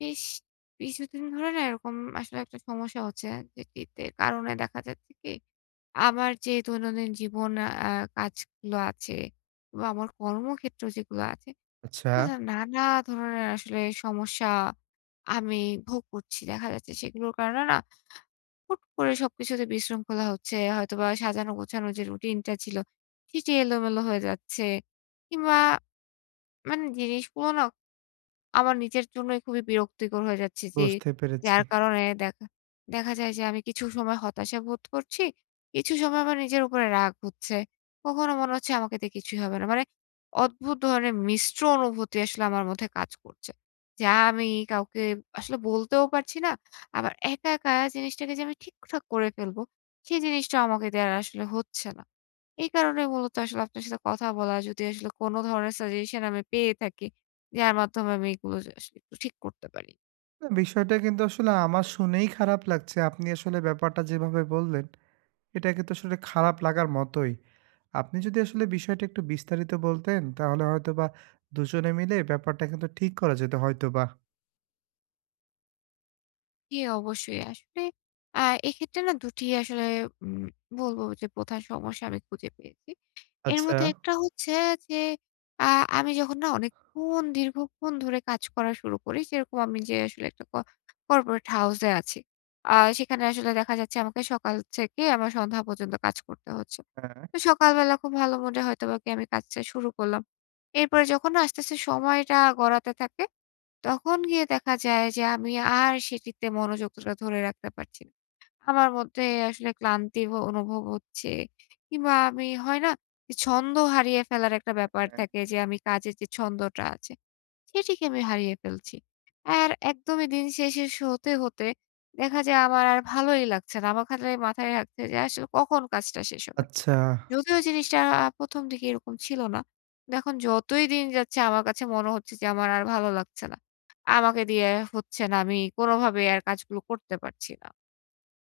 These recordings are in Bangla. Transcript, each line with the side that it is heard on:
left: বেশ কিছুদিন ধরে না এরকম আসলে একটা সমস্যা হচ্ছে। যেটিতে কারণে দেখা যাচ্ছে কি, আমার যে দৈনন্দিন জীবন আ কাজগুলো আছে বা আমার কর্মক্ষেত্র যেগুলো আছে,
right: আচ্ছা,
left: সেগুলোতে নানা ধরনের আসলে সমস্যা আমি ভোগ করছি। দেখা যাচ্ছে সেগুলোর কারণে না হুট করে সবকিছুতে বিশৃঙ্খলা হচ্ছে। হয়তোবা সাজানো গোছানো যে রুটিনটা ছিল, সেটি এলোমেলো হয়ে যাচ্ছে। কিংবা মানে জিনিসগুলো না আমার নিজের জন্যই খুবই বিরক্তিকর হয়ে যাচ্ছি যে
right: বুঝতে পেরেছি।
left: যার কারণে দেখা দেখা যায় যে আমি কিছু সময় হতাশা বোধ করছি, কিছু সময় আমার নিজের উপরে রাগ হচ্ছে। কখনো মনে হচ্ছে আমাকে দিয়ে কিছুই হবে না। মানে অদ্ভুত ধরনের মিশ্র অনুভূতি আসলে আমার মধ্যে কাজ করছে। যা আমি কাউকে আসলে বলতেও পারছি না। আবার একা, একা জিনিসটাকে যে আমি ঠিকঠাক করে ফেলবো, সেই জিনিসটা আমাকে দিয়ে আর আসলে হচ্ছে না। এই কারণে মূলত আসলে আপনার সাথে কথা বলা, যদি আসলে কোনো ধরনের সাজেশন আমি পেয়ে থাকি যার মাধ্যমে আমি এগুলো যে আসলে একটু ঠিক করতে পারি।
right: না, বিষয়টা কিন্তু আসলে আমার শুনেই খারাপ লাগছে। আপনি আসলে ব্যাপারটা যেভাবে বললেন, এটা কিন্তু আসলে খারাপ লাগার মতোই। আপনি যদি আসলে বিষয়টা একটু বিস্তারিত বলতেন, তাহলে হয়তোবা দুজনে মিলে ব্যাপারটা কিন্তু ঠিক করা যেত হয়তোবা।
left: জি, অবশ্যই। আসলে আ এক্ষেত্রে না ২ টি আসলে উম বলব যে প্রধান সমস্যা আমি খুঁজে পেয়েছি। এর
right: আচ্ছা,
left: মধ্যে একটা হচ্ছে যে আ আমি যখন না অনেকক্ষণ দীর্ঘক্ষণ ধরে কাজ করা শুরু করি, যেরকম আমি যে আসলে একটা কর্পোরেট হাউসে আছি। সেখানে আসলে দেখা যাচ্ছে আমাকে সকাল থেকে আমার সন্ধ্যা পর্যন্ত কাজ করতে হচ্ছে।
right: হ্যাঁ।
left: তো সকালবেলা খুব ভালো মুডে হয়তোবা গিয়ে আমি কাজটা শুরু করলাম। এরপরে যখন না আস্তে, আস্তে সময়টা গড়াতে থাকে তখন গিয়ে দেখা যায় যে আমি আর সেটিতে মনোযোগটা ধরে রাখতে পারছি না। আমার মধ্যে আসলে ক্লান্তি অনুভব হচ্ছে কিংবা আমি হয় না? যে ছন্দ হারিয়ে ফেলার একটা ব্যাপার থাকে যে আমি কাজের যে ছন্দটা আছে সেটিকে আমি হারিয়ে ফেলছি। আর একদমই দিন শেষে হতে, হতে দেখা যায় আমার আর ভালোই লাগছে না। আমার খালি মাথায় রাখছে যে আসলে কখন কাজটা শেষ হবে?
right: আচ্ছা।
left: যদিও জিনিসটা ১ম দিকে এরকম ছিল না। কিন্তু এখন যতই দিন যাচ্ছে আমার কাছে মনে হচ্ছে যে আমার আর ভালো লাগছে না। আমাকে দিয়ে হচ্ছে না। আমি কোনোভাবে আর কাজগুলো করতে পারছি না।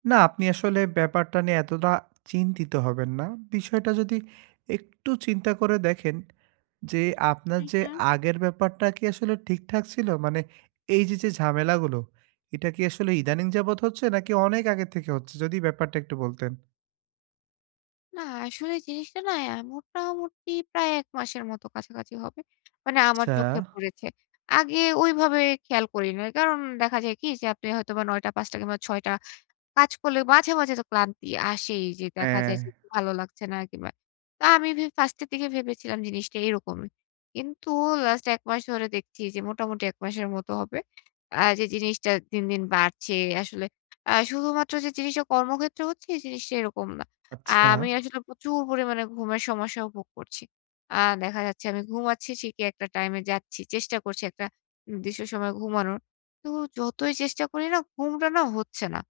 right: না, আপনি আসলে ব্যাপারটা নিয়ে এতটা চিন্তিত হবেন না। বিষয়টা যদি একটু চিন্তা করে দেখেন যে আপনার
left: হু,
right: যে
left: হু।
right: আগের ব্যাপারটা কি আসলে ঠিকঠাক ছিল? মানে এই যে, যে ঝামেলাগুলো, এটা কি আসলে ইদানিং যাবৎ হচ্ছে নাকি অনেক আগে থেকে হচ্ছে? যদি ব্যাপারটা একটু বলতেন।
left: না আসলে জিনিসটা না মোটামুটি প্রায় ১ মাসের মতো কাছাকাছি হবে। মানে আমার
right: আচ্ছা।
left: চোখে পড়েছে। আগে ওইভাবে খেয়াল করি না। কারণ দেখা যায় কি যে আপনি হয়তোবা ৯ঃ০০ ৫ঃ০০ কিংবা ৬ঃ০০ কাজ করলে মাঝে, মাঝে তো ক্লান্তি আসেই যে দেখা
right: হ্যাঁ,
left: যায় যে একটু ভালো লাগছে না কিংবা তো আমি ফার্স্ট এর দিকে ভেবেছিলাম জিনিসটা এরকমই। কিন্তু লাস্ট ১ মাস ধরে দেখছি যে মোটামুটি ১ মাসের মতো হবে। যে জিনিসটা দিন, দিন বাড়ছে আসলে শুধুমাত্র যে জিনিসটা কর্মক্ষেত্রে হচ্ছে এই জিনিসটা এরকম না।
right: আচ্ছা।
left: আমি আসলে প্রচুর পরিমাণে ঘুমের সমস্যা উপভোগ করছি। আ দেখা যাচ্ছে আমি ঘুমাচ্ছি ঠিকই একটা টাইমে যাচ্ছি। চেষ্টা করছি একটা নির্দিষ্ট সময়ে ঘুমানোর। তো যতই চেষ্টা করি না ঘুমটা না হচ্ছে না।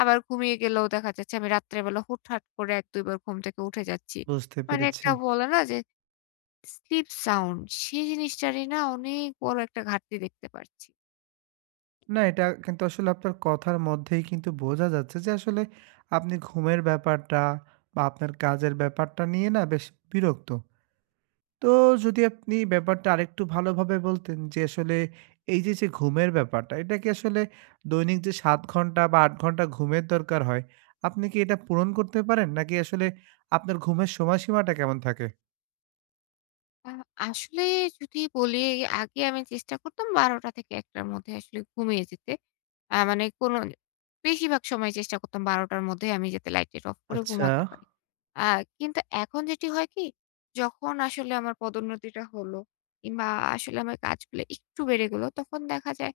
left: আবার ঘুমিয়ে গেলেও দেখা যাচ্ছে আমি রাত্রেবেলা হুটহাট করে ১-২ বার ঘুম থেকে উঠে যাচ্ছি।
right: বুঝতে
left: মানে
right: পেরেছি।
left: একটা বলে না যে স্লিপ সাউন্ড, সেই জিনিসটারই না অনেক বড় একটা ঘাটতি দেখতে পারছি।
right: না, এটা কিন্তু আসলে আপনার কথার মধ্যেই কিন্তু বোঝা যাচ্ছে যে আসলে আপনি ঘুমের ব্যাপারটা বা আপনার কাজের ব্যাপারটা নিয়ে না বেশ বিরক্ত। তো যদি আপনি ব্যাপারটা আরেকটু ভালোভাবে বলতেন যে আসলে এই যে, যে ঘুমের ব্যাপারটা, এটা কি আসলে দৈনিক যে ৭ ঘন্টা বা ৮ ঘন্টা ঘুমের দরকার হয়, আপনি কি এটা পূরণ করতে পারেন? নাকি আসলে আপনার ঘুমের সময়সীমাটা কেমন থাকে?
left: আ আসলে যদি বলি আগে আমি চেষ্টা করতাম ১২টা থেকে ১ টার মধ্যে আসলে ঘুমিয়ে যেতে। মানে কোনো বেশিরভাগ সময় চেষ্টা করতাম ১২টার মধ্যে আমি যাতে লাইট টাইট অফ করে
right: আচ্ছা।
left: ঘুমাতে পারি। আ কিন্তু এখন যেটি হয় কি? যখন আসলে আমার পদোন্নতিটা হলো কিংবা আসলে আমার কাজগুলো একটু বেড়ে গেলো তখন দেখা যায়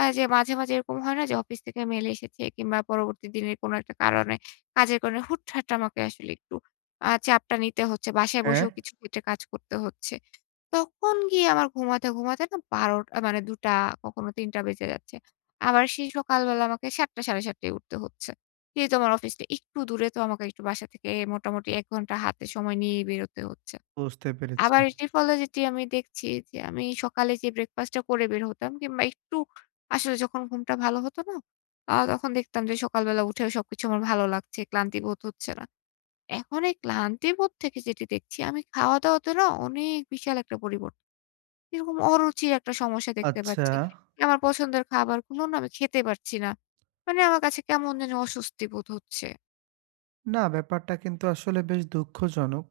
left: যে মাঝে, মাঝে এরকম হয় না যে অফিস থেকে মেইল এসেছে কিংবা পরবর্তী দিনের কোনো একটা কারণে কাজের কারণে হুটহাট আমাকে আসলে একটু চাপটা নিতে হচ্ছে। বাসায়
right: হ্যাঁ?
left: বসেও কিছু ক্ষেত্রে কাজ করতে হচ্ছে। তখন গিয়ে আমার ঘুমাতে, ঘুমাতে না ১২টা মানে ২টা কখনো ৩টা বেজে যাচ্ছে। আবার সেই সকালবেলা আমাকে ৭টা ৭:৩০ টায় উঠতে হচ্ছে। যেহেতু আমার অফিসটা একটু দূরে তো আমাকে একটু বাসা থেকে মোটামুটি ১ ঘন্টা হাতে সময় নিয়েই বেরোতে হচ্ছে।
right: বুঝতে পেরেছি।
left: আবার এটির ফলে যেটি আমি দেখছি যে আমি সকালে যে ব্রেকফাস্টটা করে বের হতাম কিংবা একটু আসলে যখন ঘুমটা ভালো হতো না? তখন দেখতাম যে সকালবেলা উঠেও সবকিছু আমার ভালো লাগছে, ক্লান্তি বোধ হচ্ছে না। এখন এই ক্লান্তি বোধ থেকে যেটি দেখছি আমি খাওয়া-দাওয়াতে না অনেক বিশাল একটা পরিবর্তন এরকম অরুচির একটা সমস্যা দেখতে
right: আচ্ছা।
left: পাচ্ছি। আমার পছন্দের খাবারগুলো না আমি খেতে পারছি না। মানে আমার কাছে কেমন জানি অস্বস্তি বোধ হচ্ছে।
right: না, ব্যাপারটা কিন্তু আসলে বেশ দুঃখজনক।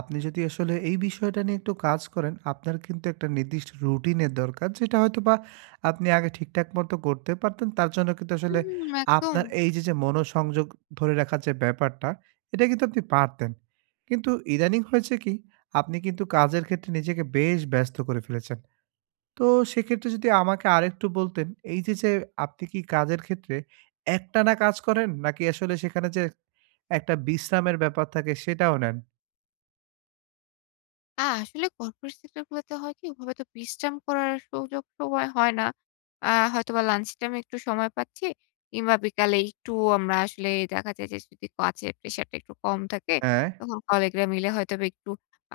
right: আপনি যদি আসলে এই বিষয়টা নিয়ে একটু কাজ করেন, আপনার কিন্তু একটা নির্দিষ্ট রুটিনের দরকার। যেটা হয়তোবা আপনি আগে ঠিকঠাক মতো করতে পারতেন। তার জন্য কিন্তু আসলে
left: হুম, একদম।
right: আপনার এই যে, যে মনোসংযোগ ধরে রাখার যে ব্যাপারটা, এটা কিন্তু আপনি পারতেন। কিন্তু ইদানিং হয়েছে কি, আপনি কিন্তু কাজের ক্ষেত্রে নিজেকে বেশ ব্যস্ত করে ফেলেছেন। তো সেক্ষেত্রে যদি আমাকে আরেকটু বলতেন, এই যে, যে আপনি কি কাজের ক্ষেত্রে একটানা কাজ করেন? নাকি আসলে সেখানে যে একটা বিশ্রামের ব্যাপার থাকে সেটাও নেন?
left: আসলে কর্পোরেট সেক্টর গুলোতে হয় কি? ওভাবে তো বিশ্রাম করার সুযোগ সময় হয় না। আ হয়তোবা লাঞ্চ টাইম এ একটু সময় পাচ্ছি কিংবা বিকালে একটু আমরা আসলে দেখা যায় যে যদি কাজের প্রেশারটা একটু কম থাকে,
right: হ্যাঁ।
left: তখন কলিগরা মিলে হয়তোবা একটু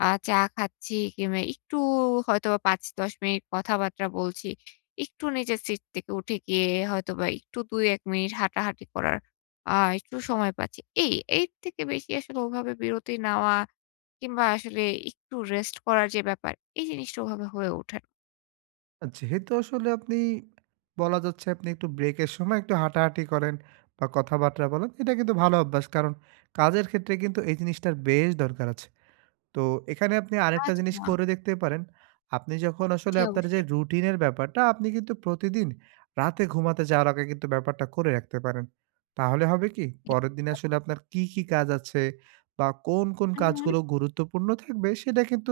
left: চা খাচ্ছি কিংবা একটু হয়তোবা ৫-১০ মিনিট কথাবার্তা বলছি। একটু নিজের সিট থেকে উঠে গিয়ে হয়তোবা একটু ২-১ মিনিট হাঁটাহাঁটি করার আ একটু সময় পাচ্ছি। এই এর থেকে বেশি আসলে ওভাবে বিরতি নেওয়া কিংবা আসলে একটু রেস্ট করার যে ব্যাপার, এই জিনিসটা ওভাবে হয়ে ওঠে না।
right: যেহেতু আসলে আপনি বলা যাচ্ছে আপনি একটু ব্রেকের সময় একটু হাঁটাহাঁটি করেন বা কথাবার্তা বলেন, এটা কিন্তু ভালো অভ্যাস। কারণ কাজের ক্ষেত্রে কিন্তু এই জিনিসটার বেশ দরকার আছে। তো এখানে আপনি আরেকটা
left: আচ্ছা,
right: জিনিস করে দেখতে পারেন। আপনি যখন আসলে
left: জি
right: আপনার যে
left: অবশ্যই।
right: রুটিনের ব্যাপারটা, আপনি কিন্তু প্রতিদিন রাতে ঘুমাতে যাওয়ার আগে কিন্তু ব্যাপারটা করে রাখতে পারেন। তাহলে হবে কি? পরের দিন
left: হু,
right: আসলে আপনার কি, কি কাজ আছে বা কোন, কোন
left: হুম।
right: কাজগুলো গুরুত্বপূর্ণ থাকবে সেটা কিন্তু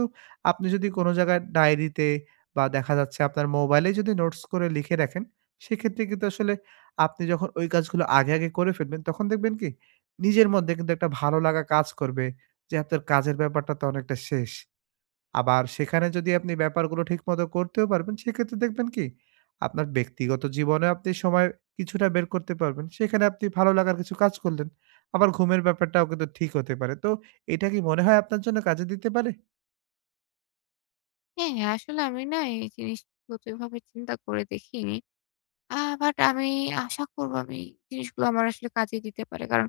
right: আপনি যদি কোনো জায়গায় ডায়েরিতে বা দেখা যাচ্ছে আপনার মোবাইলে যদি নোটস করে লিখে রাখেন, সেক্ষেত্রে কিন্তু আসলে আপনি যখন ওই কাজগুলো আগে, আগে করে ফেলবেন তখন দেখবেন কি? নিজের মধ্যে কিন্তু একটা ভালো লাগা কাজ করবে। যে আপনার কাজের ব্যাপারটা তো অনেকটা শেষ। আবার সেখানে যদি আপনি ব্যাপারগুলো ঠিকমতো করতেও পারবেন, সেক্ষেত্রে দেখবেন কি আপনার ব্যক্তিগত জীবনেও আপনি সময় কিছুটা বের করতে পারবেন। সেখানে আপনি ভালো লাগার কিছু কাজ করলেন। আবার ঘুমের ব্যাপারটাও কিন্তু ঠিক হতে পারে। তো এটা কি মনে হয় আপনার জন্য কাজে দিতে পারে?
left: হ্যাঁ, আসলে আমি না এই জিনিসগুলো তো এভাবে চিন্তা করে দেখিনি। আ বাট আমি আশা করব আমি জিনিসগুলো আমার আসলে কাজে দিতে পারে। কারণ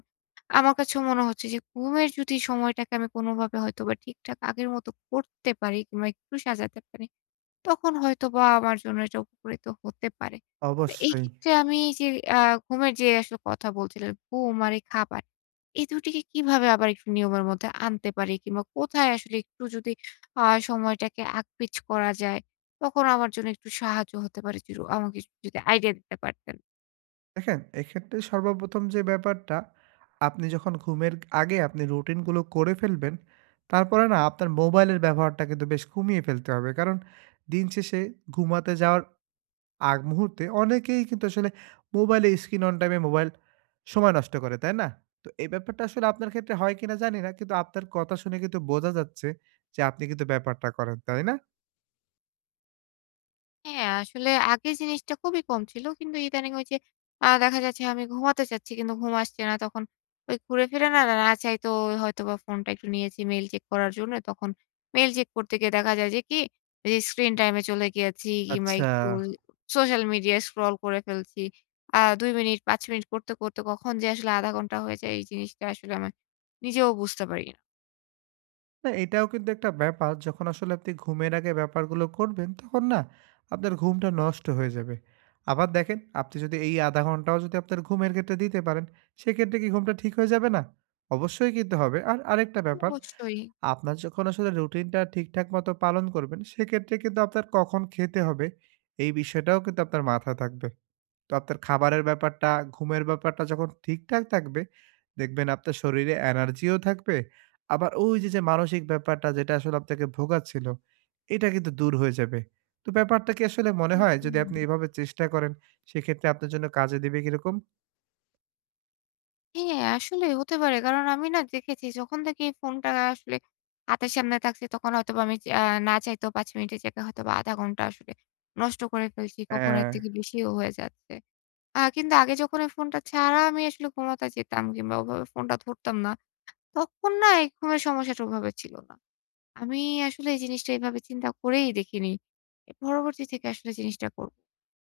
left: আমার কাছেও মনে হচ্ছে যে ঘুমের যদি সময়টাকে আমি কোনোভাবে হয়তোবা ঠিকঠাক আগের মতো করতে পারি কিংবা একটু সাজাতে পারি তখন হয়তোবা আমার জন্য এটা উপকৃত হতে পারে। তো এই
right: অবশ্যই।
left: ক্ষেত্রে আমি যে আ ঘুমের যে আসলে কথা বলছিলেন, ঘুম আর এই খাবার, এই ২ টিকে কিভাবে আবার একটু নিয়মের মধ্যে আনতে পারি? কিংবা কোথায় আসলে একটু যদি আ সময়টাকে আকপিচ করা যায়, তখন আমার জন্য একটু সাহায্য হতে পারে। জরু আমাকে যদি আইডিয়া দিতে পারতেন।
right: দেখেন, এক্ষেত্রে সর্বপ্রথম যে ব্যাপারটা, আপনি যখন ঘুমের আগে আপনি রুটিনগুলো করে ফেলবেন, তারপরে না আপনার মোবাইলের ব্যবহারটা কিন্তু বেশ কমিয়ে ফেলতে হবে। কারণ দিন শেষে ঘুমাতে যাওয়ার আগ মুহূর্তে অনেকেই কিন্তু আসলে মোবাইলে স্ক্রিন অন টাইমে মোবাইল সময় নষ্ট করে, তাই না? তো এই ব্যাপারটা আসলে আপনার ক্ষেত্রে হয় কিনা জানি না। কিন্তু আপনার কথা শুনে কিন্তু বোঝা যাচ্ছে যে আপনি কিন্তু ব্যাপারটা করেন, তাই না?
left: হ্যাঁ, আসলে আগে জিনিসটা খুবই কম ছিল। কিন্তু ইদানিং ওই যে দেখা যাচ্ছে আমি ঘুমাতে চাচ্ছি কিন্তু ঘুম আসছে না। তখন ওই ঘুরে ফিরে না, না চাইতেও হয়তোবা ফোনটা একটু নিয়েছি মেইল চেক করার জন্য। তখন মেইল চেক করতে গিয়ে দেখা যায় যে কি যে স্ক্রিন টাইম এ চলে গিয়েছি কিংবা
right: আচ্ছা।
left: একটু সোশ্যাল মিডিয়ায় স্ক্রল করে ফেলছি। ২ মিনিট ৫ মিনিট করতে, করতে কখন যে আসলে ০.৫ ঘন্টা হয়ে যায় এই জিনিসটা আসলে আমি নিজেও বুঝতে পারি না।
right: না, এটাও কিন্তু একটা ব্যাপার যখন আসলে আপনি ঘুমের আগে ব্যাপারগুলো করবেন তখন না আপনার ঘুমটা নষ্ট হয়ে যাবে। আবার দেখেন আপনি যদি এই ০.৫ ঘন্টাও যদি আপনার ঘুমের ক্ষেত্রে দিতে পারেন, সেক্ষেত্রে কি ঘুমটা ঠিক হয়ে যাবে না? অবশ্যই কিন্তু হবে। আর আরেকটা
left: তা তো
right: ব্যাপার
left: অবশ্যই।
right: আপনার যখন আসলে রুটিনটা ঠিকঠাক মতো পালন করবেন, সেক্ষেত্রে কিন্তু আপনার কখন খেতে হবে, এই বিষয়টাও কিন্তু আপনার মাথায় থাকবে। তো আপনার খাবারের ব্যাপারটা, ঘুমের ব্যাপারটা যখন ঠিকঠাক থাকবে, দেখবেন আপনার শরীরে এনার্জিও থাকবে। আবার ওই যে, যে মানসিক ব্যাপারটা যেটা আসলে আপনাকে ভোগাচ্ছিল, এটা কিন্তু দূর হয়ে যাবে। তো ব্যাপারটা কি আসলে মনে হয় যদি
left: হুম।
right: আপনি এভাবে চেষ্টা করেন, সেক্ষেত্রে আপনার জন্য কাজে দিবে কিরকম?
left: হ্যাঁ, আসলে হতে পারে। কারণ আমি না দেখেছি যখন থেকে এই ফোনটা আসলে হাতের সামনে থাকছে তখন হয়তোবা আমি না চাইতেও ৫ মিনিটের জায়গায় হয়তোবা ০.৫ ঘন্টা আসলে নষ্ট করে ফেলছি। কখনো
right: হ্যাঁ।
left: এর থেকে বেশিও হয়ে যাচ্ছে। কিন্তু আগে যখন এই ফোনটা ছাড়া আমি আসলে ঘুমাতে যেতাম কিংবা ওভাবে ফোনটা ধরতাম না, তখন না এই ঘুমের সমস্যাটা ওভাবে ছিল না। আমি আসলে এই জিনিসটা এভাবে চিন্তা করেই দেখিনি। এ পরবর্তী থেকে আসলে জিনিসটা করব।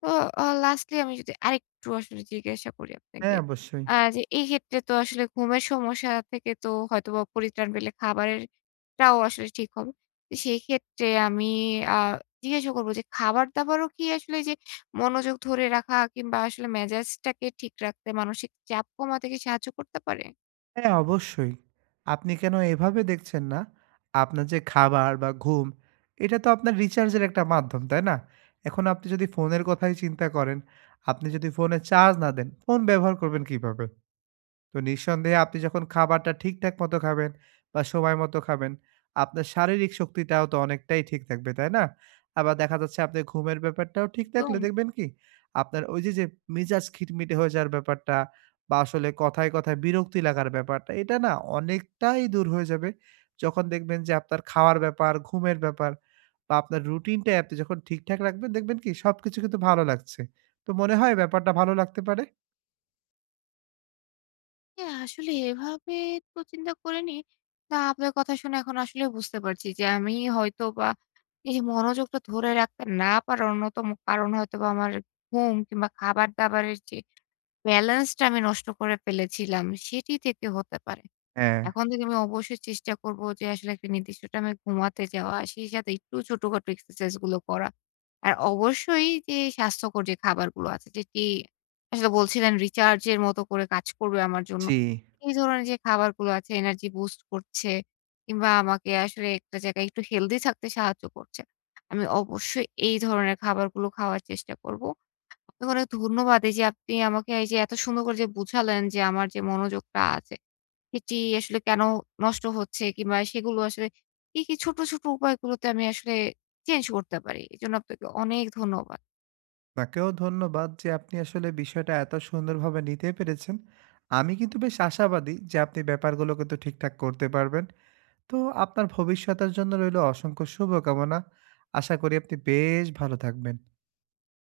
left: তো লাস্টলি আমি যদি আরেকটু আসলে জিজ্ঞাসা করি
right: হ্যাঁ,
left: আপনাকে।
right: অবশ্যই।
left: যে এই ক্ষেত্রে তো আসলে ঘুমের সমস্যা থেকে তো হয়তোবা পরিত্রাণ পেলে খাবারেরটাও আসলে ঠিক হবে। তো সেই ক্ষেত্রে আমি আ জিজ্ঞাসা করব যে খাবার-দাবারও কি আসলে যে মনোযোগ ধরে রাখা কিংবা আসলে মেজাজটাকে ঠিক রাখতে মানসিক চাপ কমাতে কি সাহায্য করতে পারে?
right: হ্যাঁ, অবশ্যই। আপনি কেন এভাবে দেখছেন না? আপনার যে খাবার বা ঘুম, এটা তো আপনার রিচার্জের একটা মাধ্যম, তাই না? এখন আপনি যদি ফোনের কথাই চিন্তা করেন, আপনি যদি ফোনে চার্জ না দেন, ফোন ব্যবহার করবেন কিভাবে? তো নিঃসন্দেহে আপনি যখন খাবারটা ঠিকঠাক মতো খাবেন বা সময় মতো খাবেন, আপনার শারীরিক শক্তিটাও তো অনেকটাই ঠিক থাকবে, তাই না? আবার দেখা যাচ্ছে আপনার ঘুমের ব্যাপারটাও ঠিক থাকলে
left: একদম।
right: দেখবেন কি, আপনার ওই যে, যে মেজাজ খিটমিটে হয়ে যাওয়ার ব্যাপারটা বা আসলে কথায়, কথায় বিরক্তি লাগার ব্যাপারটা, এটা না অনেকটাই দূর হয়ে যাবে। যখন দেখবেন যে আপনার খাওয়ার ব্যাপার, ঘুমের ব্যাপার বা আপনার রুটিনটাই আপনি যখন ঠিকঠাক রাখবেন, দেখবেন কি সবকিছু কিন্তু ভালো লাগছে। তো মনে হয় ব্যাপারটা ভালো লাগতে পারে?
left: হ্যাঁ, আসলে এভাবে তো চিন্তা করিনি। তা আপনার কথা শুনে এখন আসলে বুঝতে পারছি যে আমি হয়তোবা এই যে মনোযোগটা ধরে রাখতে না পারার অন্যতম কারণ হয়তোবা আমার ঘুম কিংবা খাবার-দাবারের যে ব্যালেন্সটা আমি নষ্ট করে ফেলেছিলাম, সেটি থেকে হতে পারে।
right: হ্যাঁ,
left: এখন থেকে আমি অবশ্যই চেষ্টা করব যে আসলে একটা নির্দিষ্ট টাইমে ঘুমাতে যাওয়া, সেই সাথে একটু ছোটখাটো এক্সারসাইজ গুলো করা। আর অবশ্যই যে স্বাস্থ্যকর যে খাবারগুলো আছে যেটি আসলে বলছিলেন রিচার্জ এর মতো করে কাজ করবে আমার জন্য।
right: জি।
left: এই ধরনের যে খাবারগুলো আছে এনার্জি বুস্ট করছে কিংবা আমাকে আসলে একটা জায়গায় একটু হেলদি থাকতে সাহায্য করছে। আমি অবশ্যই এই ধরনের খাবারগুলো খাওয়ার চেষ্টা করব। অনেক ধন্যবাদ এই যে আপনি আমাকে এই যে এত সুন্দর করে যে বুঝালেন যে আমার যে মনোযোগটা আছে এটি আসলে কেন নষ্ট হচ্ছে? কিংবা সেগুলো আসলে কি, কি ছোট, ছোট উপায়গুলোতে আমি আসলে চেঞ্জ করতে পারি? এজন্য আপনাকে অনেক ধন্যবাদ।
right: আপনাকেও ধন্যবাদ যে আপনি আসলে বিষয়টা এত সুন্দরভাবে নিতে পেরেছেন। আমি কিন্তু বেশ আশাবাদী যে আপনি ব্যাপারগুলো কিন্তু ঠিকঠাক করতে পারবেন। তো আপনার ভবিষ্যতের জন্য রইল অসংখ্য শুভকামনা। আশা করি আপনি বেশ ভালো থাকবেন।